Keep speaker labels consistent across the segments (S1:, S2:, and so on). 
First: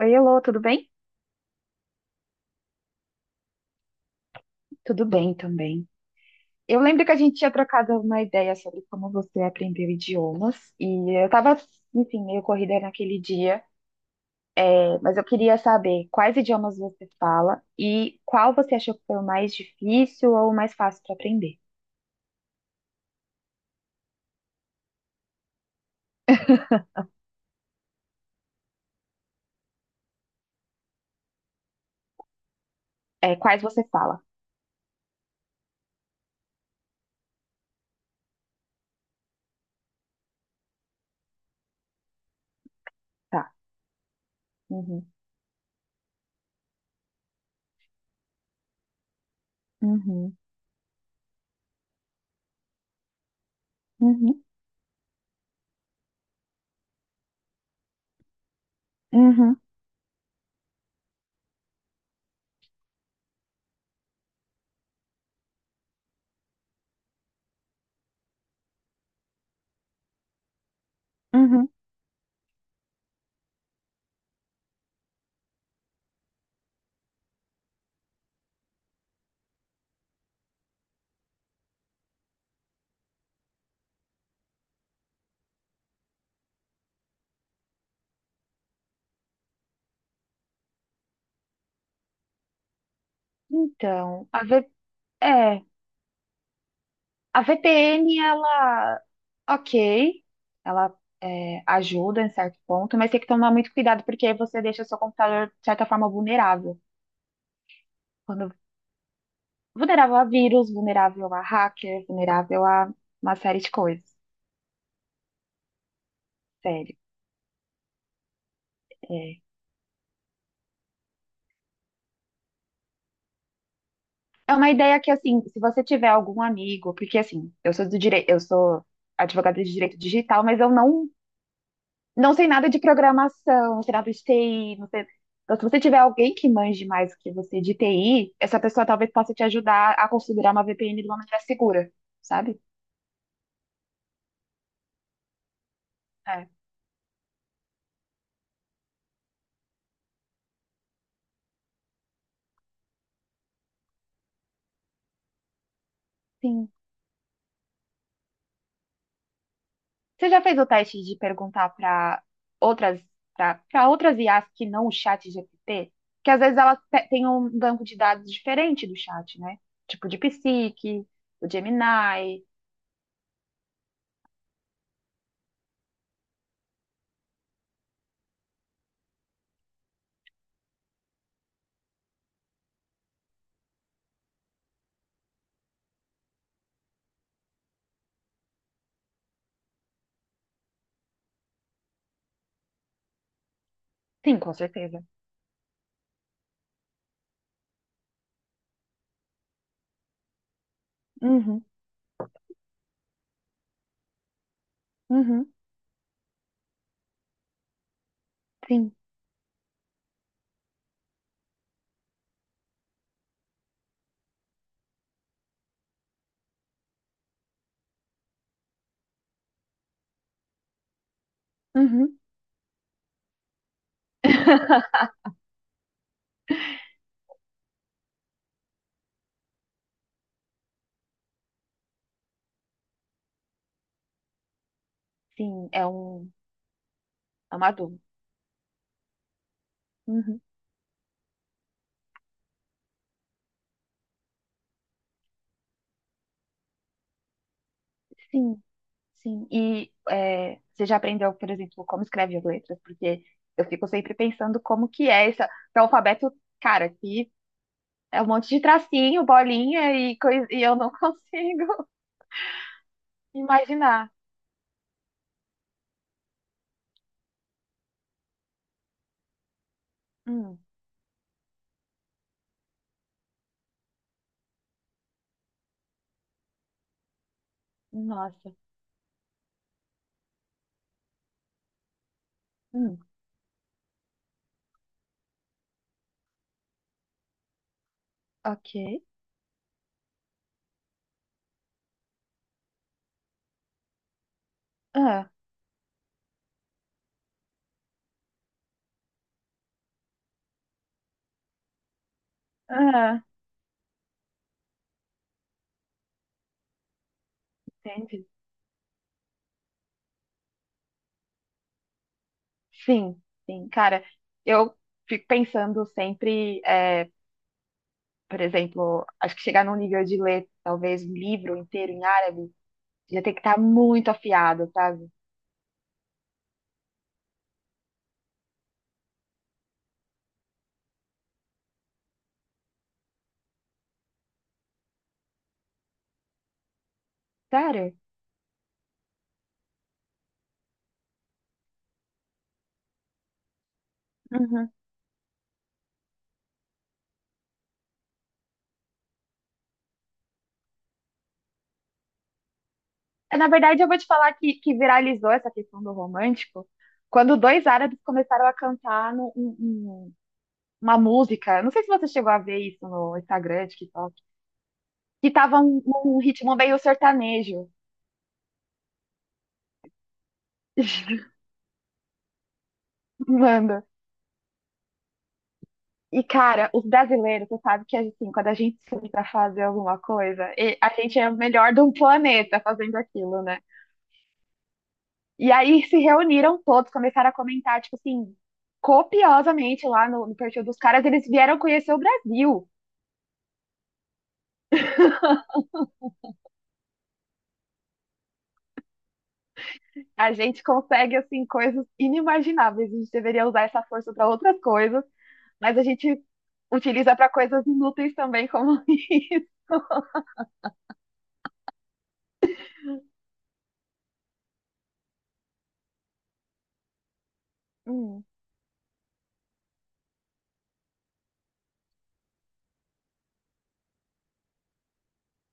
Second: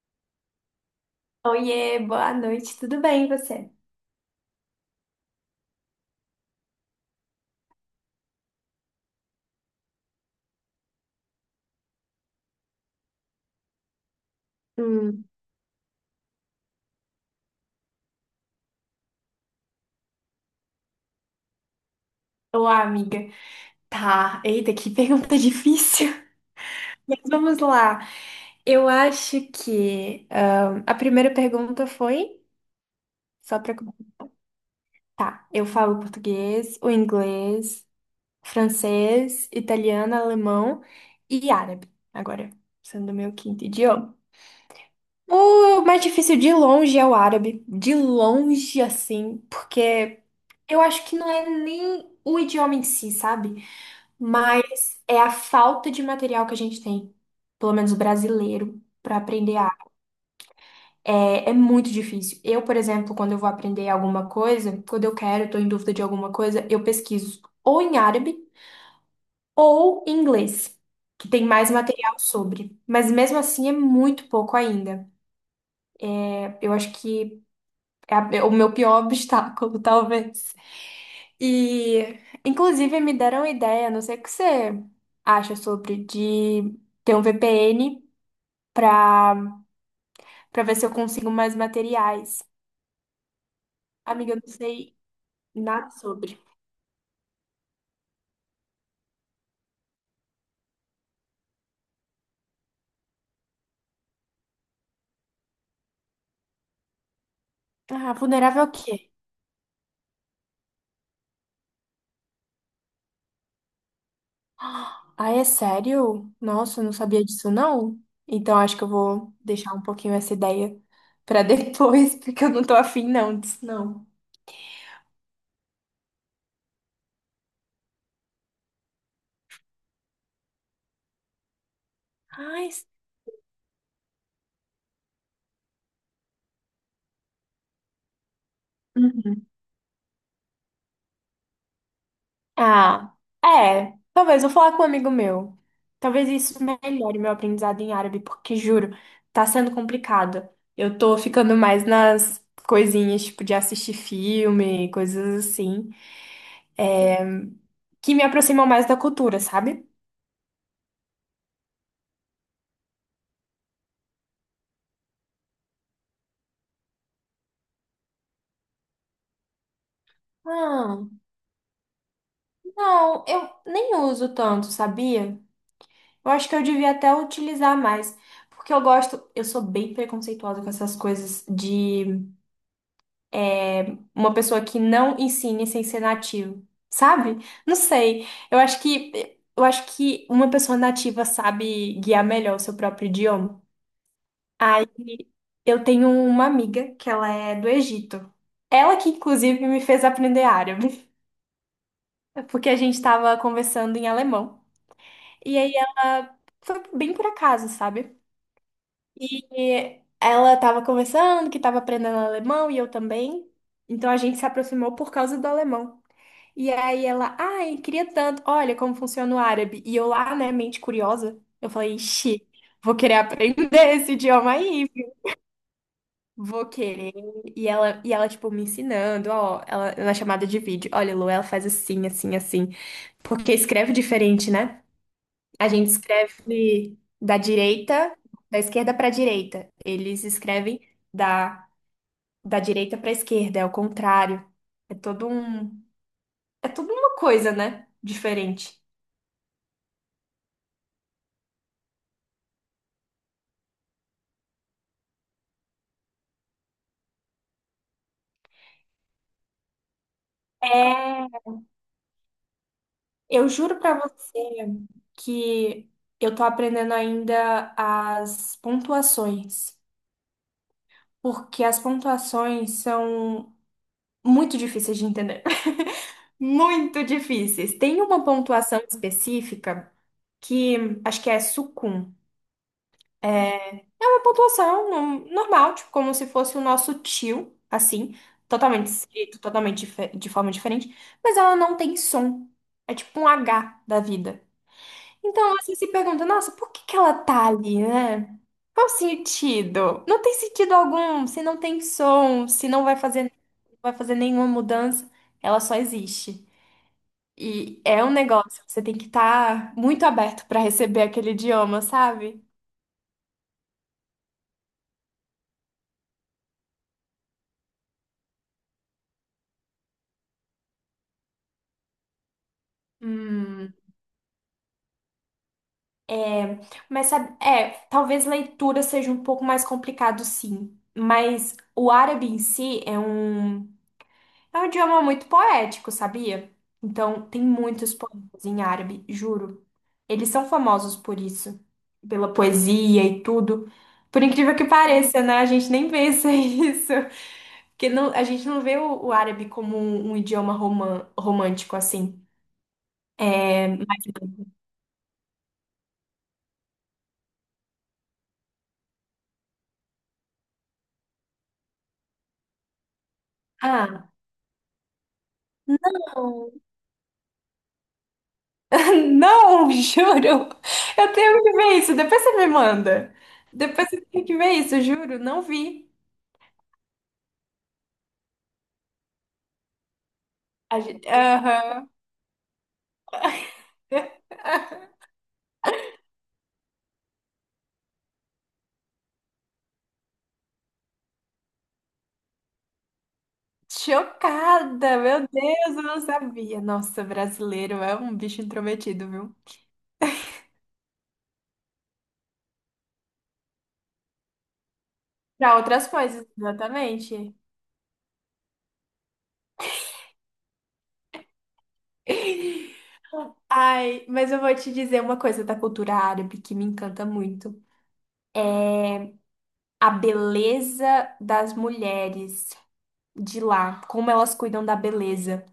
S1: Oi, Elô, tudo bem?
S2: Oiê, boa noite, tudo bem e você?
S1: Tudo bem também. Eu lembro que a gente tinha trocado uma ideia sobre como você aprendeu idiomas, e eu estava, enfim, meio corrida naquele dia, mas eu
S2: Hum,
S1: queria saber quais idiomas você fala e qual você achou que foi o mais difícil ou o mais fácil para aprender.
S2: Olá, amiga. Tá, eita, que pergunta difícil. Mas vamos lá. Eu acho que a primeira pergunta foi
S1: É,
S2: só
S1: quais
S2: para
S1: você fala?
S2: tá, eu falo português, o inglês, francês, italiano, alemão e árabe. Agora, sendo o meu
S1: Tá.
S2: quinto idioma.
S1: Uhum,
S2: O mais difícil de longe é o árabe, de longe assim, porque
S1: uhum,
S2: eu acho que não é nem o idioma em si, sabe?
S1: uhum,
S2: Mas é a falta de material que a gente tem, pelo menos o brasileiro, para
S1: uhum,
S2: aprender árabe. É muito difícil. Eu, por exemplo, quando eu vou aprender alguma coisa, quando eu quero, estou em dúvida de alguma coisa, eu pesquiso ou em árabe ou em inglês, que tem
S1: uhum.
S2: mais material sobre. Mas mesmo assim é muito pouco ainda. Eu acho que é o meu pior obstáculo, talvez. E, inclusive, me deram a ideia, não sei o que você acha sobre, de ter um VPN para para ver se eu consigo mais materiais.
S1: Então,
S2: Amiga, eu não sei
S1: É,
S2: nada sobre.
S1: a VPN, ela, ok, ela ajuda em certo ponto, mas tem que tomar muito cuidado porque aí você deixa seu computador, de certa forma, vulnerável.
S2: Ah,
S1: Quando-
S2: vulnerável ao quê?
S1: Vulnerável a vírus, vulnerável a hacker, vulnerável a uma série de coisas.
S2: Ah, é sério? Nossa, eu não
S1: Sério.
S2: sabia disso, não. Então, acho que eu vou
S1: É,
S2: deixar um pouquinho essa ideia para depois, porque eu não tô afim, não, disso, não.
S1: é uma ideia que, assim, se você tiver algum amigo, porque, assim, eu sou do direito, eu sou advogada de direito digital, mas eu não não sei nada
S2: Ai,
S1: de programação, não sei nada de TI, não sei. Então, se você tiver alguém que manje mais do que você de TI, essa pessoa talvez possa te ajudar a configurar uma VPN de uma maneira segura, sabe?
S2: ah, é. Talvez vou falar com um amigo meu. Talvez
S1: É.
S2: isso melhore meu aprendizado em árabe, porque juro, tá sendo complicado. Eu tô ficando mais nas coisinhas, tipo, de assistir filme, coisas assim,
S1: Sim.
S2: é, que me aproximam mais da cultura, sabe?
S1: Você já fez o teste de perguntar para outras, para outras IAs que não o chat GPT? Que às vezes elas têm um banco de dados diferente do chat, né? Tipo de
S2: Ah,
S1: DeepSeek, o Gemini.
S2: não, eu nem uso tanto, sabia? Eu acho que eu devia até utilizar mais, porque eu gosto, eu sou bem preconceituosa com essas coisas de é, uma pessoa que não ensine sem ser nativo, sabe? Não sei. Eu acho que uma pessoa nativa sabe guiar melhor o seu próprio idioma.
S1: Sim, com
S2: Aí
S1: certeza.
S2: eu tenho uma amiga que ela é do Egito. Ela que inclusive me fez aprender árabe,
S1: Uhum,
S2: porque a gente estava conversando em alemão.
S1: uhum,
S2: E aí ela foi bem por acaso, sabe?
S1: sim,
S2: E ela estava conversando que estava aprendendo alemão e eu também. Então a gente se aproximou por causa do alemão. E aí ela, ai, queria tanto. Olha como funciona o árabe. E eu lá, né, mente curiosa, eu falei,
S1: uhum,
S2: ixi, vou querer aprender esse idioma aí. Vou querer. E ela, tipo, me ensinando, ó, ela, na chamada de vídeo. Olha, Lu, ela faz assim, assim, assim. Porque escreve diferente, né? A
S1: sim, é
S2: gente
S1: um,
S2: escreve da
S1: é uma dúvida.
S2: direita, da esquerda pra direita. Eles
S1: Uhum.
S2: escrevem da, da direita pra esquerda, é o contrário. É todo um, é toda uma coisa, né?
S1: Sim,
S2: Diferente.
S1: sim. E você já aprendeu, por exemplo, como escreve as letras? Porque eu fico sempre pensando como que é esse alfabeto, cara, que é um monte de tracinho, bolinha e coisa, e eu não
S2: É,
S1: consigo
S2: eu juro pra
S1: imaginar.
S2: você que eu tô aprendendo ainda as pontuações,
S1: Hum,
S2: porque as pontuações são muito difíceis de entender. Muito difíceis. Tem uma
S1: nossa.
S2: pontuação específica que acho que é sucum.
S1: Hum,
S2: É é uma pontuação normal, tipo, como se fosse o nosso tio, assim, totalmente
S1: ok.
S2: escrito, de forma diferente, mas ela não tem som. É tipo um H da vida.
S1: Ah,
S2: Então você se pergunta, nossa, por que que ela tá ali, né? Qual o sentido? Não tem sentido algum, se não tem som, se não vai
S1: ah,
S2: fazer, não vai fazer nenhuma mudança, ela só existe. E é um
S1: entendi.
S2: negócio, você tem que estar muito aberto para receber aquele idioma, sabe?
S1: Sim, sim. Cara, eu fico pensando sempre, por exemplo, acho que chegar num nível de ler talvez um livro inteiro em árabe já tem que estar
S2: Hum,
S1: muito afiado, sabe?
S2: é, mas sabe, é, talvez leitura seja um pouco mais complicado, sim. Mas o árabe em si é um é um idioma muito poético, sabia? Então, tem
S1: Sério?
S2: muitos poemas em árabe, juro. Eles são famosos por isso, pela poesia e tudo. Por incrível que
S1: Uhum.
S2: pareça, né? A gente nem pensa isso. Porque não, a gente não vê o árabe como um romântico assim.
S1: É, na
S2: É,
S1: verdade, eu vou
S2: mas
S1: te falar que viralizou essa questão do romântico quando dois árabes começaram a cantar uma música. Não sei se você chegou a ver isso no Instagram,
S2: ah,
S1: TikTok, que tava um
S2: não.
S1: ritmo meio sertanejo.
S2: Não, juro. Eu tenho que ver isso. Depois você me manda.
S1: Manda.
S2: Depois você tem que ver isso, juro. Não vi.
S1: E, cara, os brasileiros, você sabe que assim, quando a gente se une pra fazer alguma coisa,
S2: A
S1: a
S2: gente,
S1: gente é o melhor
S2: aham.
S1: do planeta fazendo aquilo, né? E aí se reuniram todos, começaram a comentar, tipo assim, copiosamente lá no perfil dos caras, eles vieram conhecer o Brasil.
S2: Chocada! Meu Deus, eu não sabia. Nossa, brasileiro é um bicho intrometido, viu?
S1: A gente consegue, assim, coisas inimagináveis. A gente deveria usar essa força para outras coisas,
S2: Pra
S1: mas a
S2: outras
S1: gente
S2: coisas,
S1: utiliza para
S2: exatamente.
S1: coisas inúteis também, como isso.
S2: Ai, mas eu vou te dizer uma coisa da cultura árabe que me encanta muito.
S1: Hum,
S2: A beleza das mulheres de lá, como elas cuidam da beleza.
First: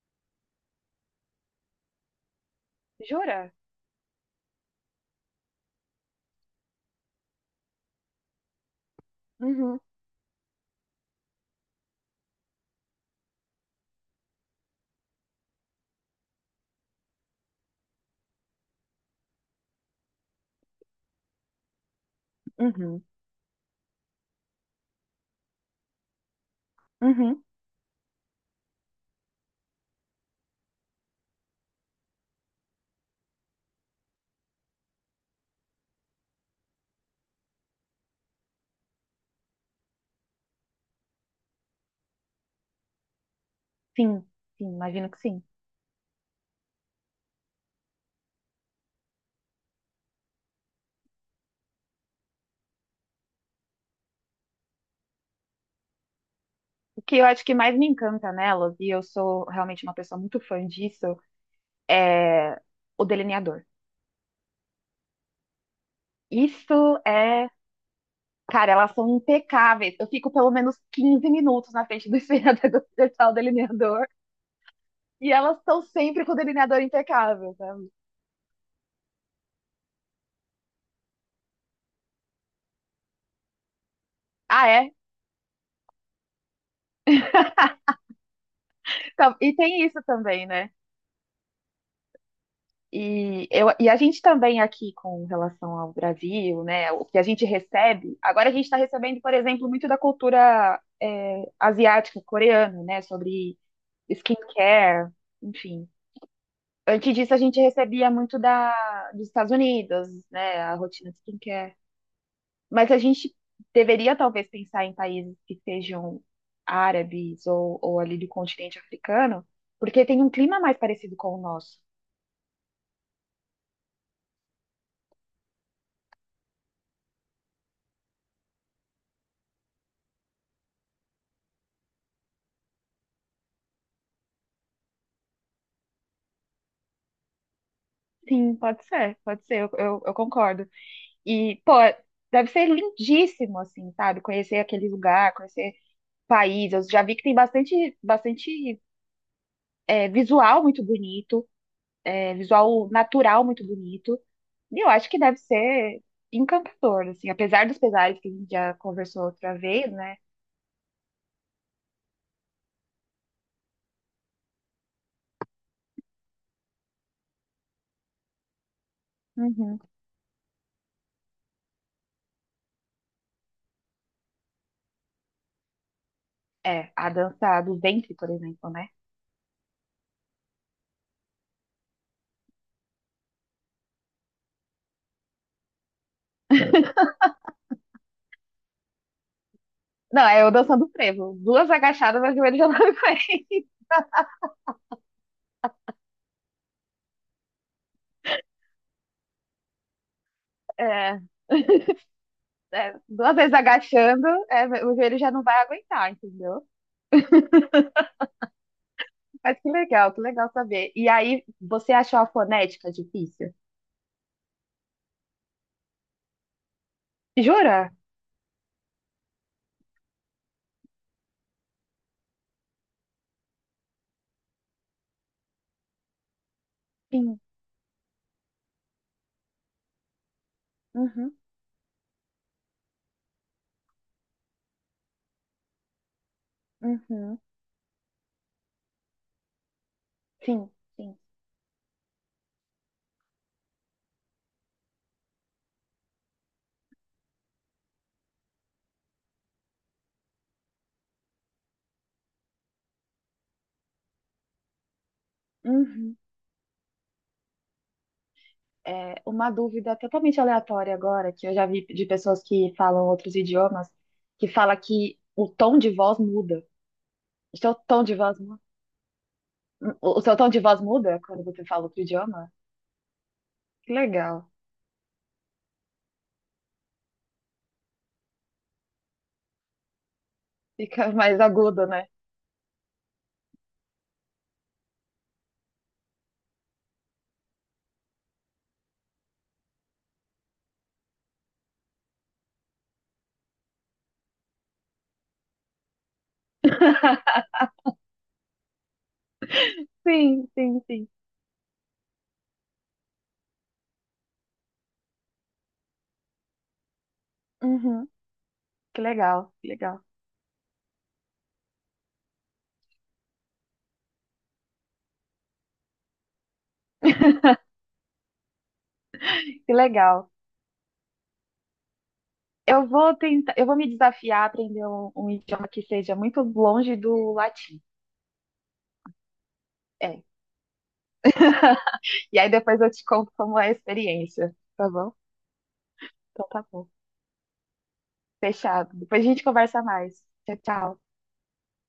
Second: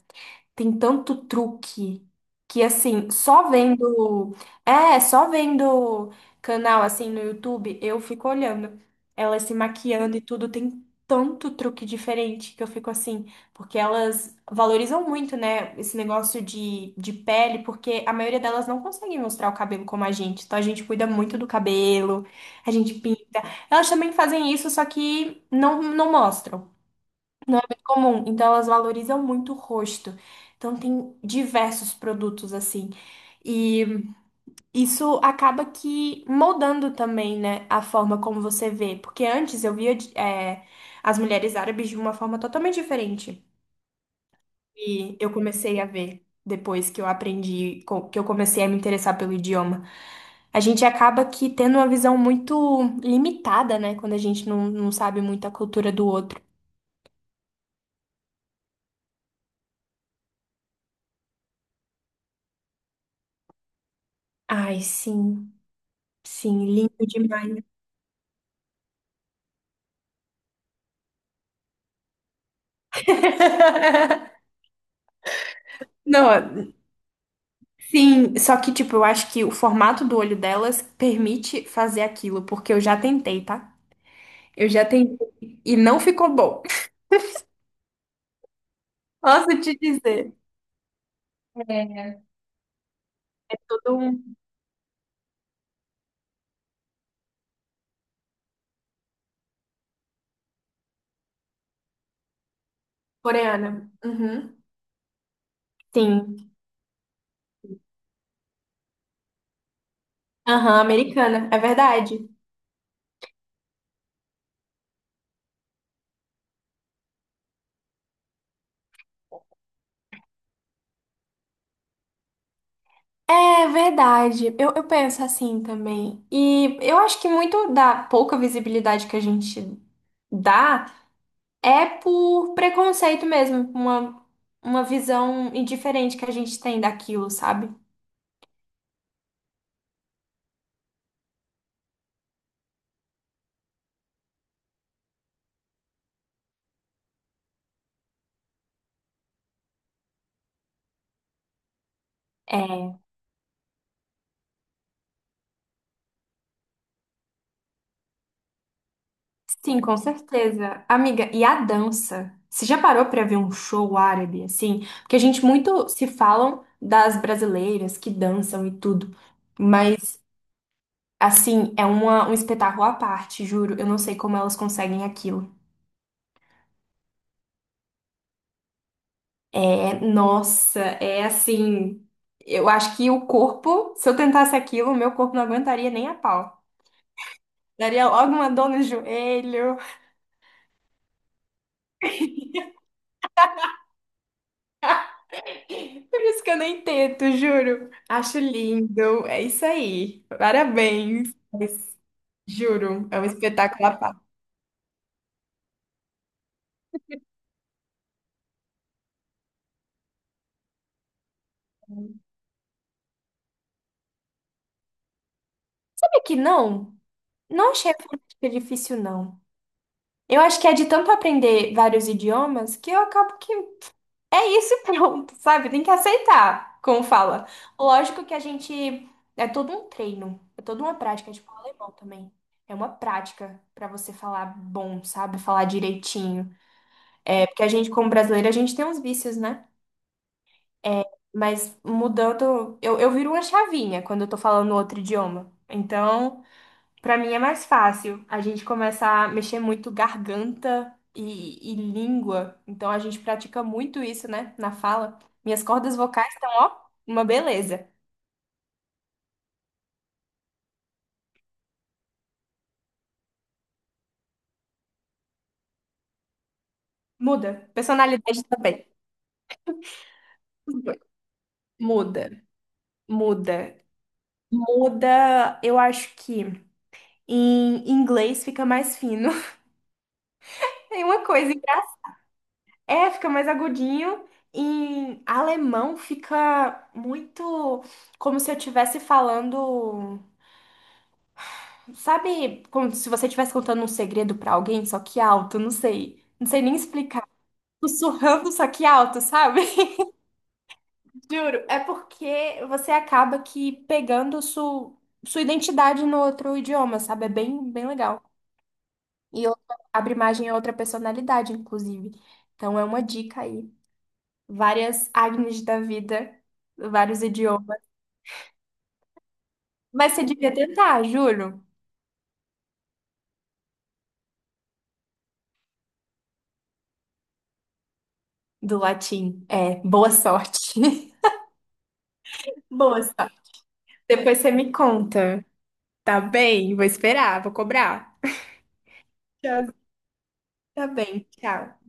S2: Tem tanto truque que assim, só
S1: jura?
S2: vendo, só vendo canal assim no YouTube, eu fico olhando elas se
S1: Uhum,
S2: maquiando e tudo, tem tanto truque diferente que eu fico assim, porque elas valorizam muito, né, esse negócio de pele, porque a maioria delas não consegue mostrar o cabelo como a gente. Então a gente cuida muito do cabelo, a gente
S1: uhum,
S2: pinta. Elas também fazem isso, só que não mostram
S1: uhum.
S2: comum, então elas valorizam muito o rosto. Então tem diversos produtos assim. E isso acaba que moldando também, né, a forma como você vê. Porque antes eu via, é, as mulheres árabes de uma forma totalmente diferente.
S1: Sim, sim, imagino
S2: E
S1: que
S2: eu
S1: sim.
S2: comecei a ver depois que que eu comecei a me interessar pelo idioma. A gente acaba que tendo uma visão muito limitada, né, quando a gente não sabe muito a cultura do outro.
S1: O que eu acho que mais me encanta nelas, e eu sou realmente uma pessoa muito fã disso, é o delineador.
S2: Ai, sim, sim,
S1: Isso
S2: lindo
S1: é
S2: demais.
S1: Cara, elas são impecáveis. Eu fico pelo menos 15 minutos na frente do espelhador do digital delineador. E elas estão sempre com o
S2: Não,
S1: delineador impecável, sabe?
S2: sim, só que, tipo, eu acho que o formato do olho delas permite fazer aquilo, porque eu já tentei, tá?
S1: Ah,
S2: Eu já
S1: é?
S2: tentei e não ficou bom.
S1: Então,
S2: Posso
S1: e
S2: te
S1: tem isso
S2: dizer.
S1: também, né?
S2: É.
S1: E,
S2: É
S1: a
S2: tudo
S1: gente
S2: um
S1: também aqui com relação ao Brasil, né? O que a gente recebe. Agora a gente está recebendo, por exemplo, muito da cultura, asiática, coreana, né? Sobre
S2: coreana. Uhum.
S1: skincare, enfim.
S2: Sim.
S1: Antes disso, a gente recebia muito dos Estados Unidos, né? A
S2: Aham,
S1: rotina de
S2: americana. É
S1: skincare.
S2: verdade.
S1: Mas a gente deveria talvez pensar em países que sejam árabes ou ali do continente africano, porque tem um clima mais parecido com o nosso.
S2: É verdade. Eu penso assim também. E eu acho que muito da pouca visibilidade que a gente dá. É por preconceito mesmo, uma visão indiferente que a gente tem daquilo, sabe?
S1: Sim, pode ser, eu concordo. E, pô, deve ser lindíssimo, assim, sabe? Conhecer aquele lugar, conhecer o país. Eu já vi que tem bastante visual muito bonito, visual
S2: É,
S1: natural muito bonito. E eu acho que deve ser encantador, assim, apesar dos pesares que a gente já conversou outra
S2: sim,
S1: vez,
S2: com
S1: né?
S2: certeza. Amiga, e a dança? Você já parou pra ver um show árabe, assim? Porque a gente muito se falam das brasileiras que dançam e tudo,
S1: Uhum.
S2: mas, assim, é uma, um espetáculo à parte, juro. Eu não sei como elas conseguem aquilo.
S1: É, a dança do ventre, por exemplo, né?
S2: É, nossa, é assim. Eu acho que o corpo, se eu tentasse aquilo, o meu corpo não aguentaria nem a pau. Daria logo uma dor no joelho.
S1: Não, é eu dançando frevo. Duas agachadas, meu joelho já não aguenta.
S2: Por isso que eu nem tento, juro. Acho lindo. É isso aí.
S1: É,
S2: Parabéns. Mas,
S1: é,
S2: juro, é um
S1: duas vezes
S2: espetáculo à parte.
S1: agachando, o joelho já não vai aguentar, entendeu? Mas que legal saber. E aí, você achou a fonética difícil?
S2: Sabe que não? Não
S1: Jura?
S2: achei a fonética difícil, não. Eu acho que é de tanto aprender vários idiomas que eu acabo que é isso e pronto, sabe? Tem que aceitar, como
S1: Sim.
S2: fala. Lógico que a gente. É todo um treino, é toda uma prática, é
S1: Uhum,
S2: tipo alemão também. É uma prática pra você falar bom, sabe? Falar direitinho.
S1: uhum.
S2: É porque a gente, como brasileiro, a gente tem uns vícios, né?
S1: Sim,
S2: É,
S1: sim.
S2: mas mudando, eu viro uma chavinha quando eu tô falando outro idioma. Então. Pra mim é mais fácil. A gente começa a mexer muito garganta e língua. Então a gente pratica muito isso, né? Na fala. Minhas cordas
S1: Uhum.
S2: vocais estão, ó, uma beleza.
S1: É, uma dúvida totalmente aleatória agora, que eu já vi de pessoas que falam outros idiomas, que fala que o tom de voz muda.
S2: Muda.
S1: O seu tom de voz
S2: Personalidade
S1: muda.
S2: também.
S1: O seu tom de voz
S2: Os dois.
S1: muda quando você fala outro
S2: Muda.
S1: idioma?
S2: Muda.
S1: Que legal.
S2: Muda, eu acho que em inglês fica mais fino. Tem
S1: Fica
S2: uma
S1: mais
S2: coisa
S1: agudo,
S2: engraçada.
S1: né?
S2: É, fica mais agudinho. Em alemão fica muito como se eu estivesse falando. Sabe como se você estivesse contando um segredo pra alguém, só que alto, não sei. Não sei nem explicar. Sussurrando, só que alto, sabe?
S1: Sim, sim, sim.
S2: Juro, é porque você acaba que pegando sua identidade no outro idioma, sabe? É bem, bem
S1: Uhum.
S2: legal.
S1: Que
S2: E
S1: legal, que legal,
S2: abre margem a outra personalidade, inclusive. Então é uma dica aí. Várias Agnes da vida, vários idiomas.
S1: que
S2: Mas você
S1: legal.
S2: devia tentar, juro.
S1: Eu vou tentar, eu vou me desafiar a aprender um idioma que seja muito longe do latim.
S2: Do latim. É, boa
S1: É.
S2: sorte.
S1: E aí depois eu
S2: Boa
S1: te conto
S2: sorte.
S1: como é a
S2: Depois você
S1: experiência,
S2: me
S1: tá bom?
S2: conta. Tá
S1: Então tá
S2: bem, vou
S1: bom.
S2: esperar, vou cobrar.
S1: Fechado. Depois a gente
S2: Tchau.
S1: conversa mais. Tchau,
S2: Tá
S1: tchau.
S2: bem, tchau.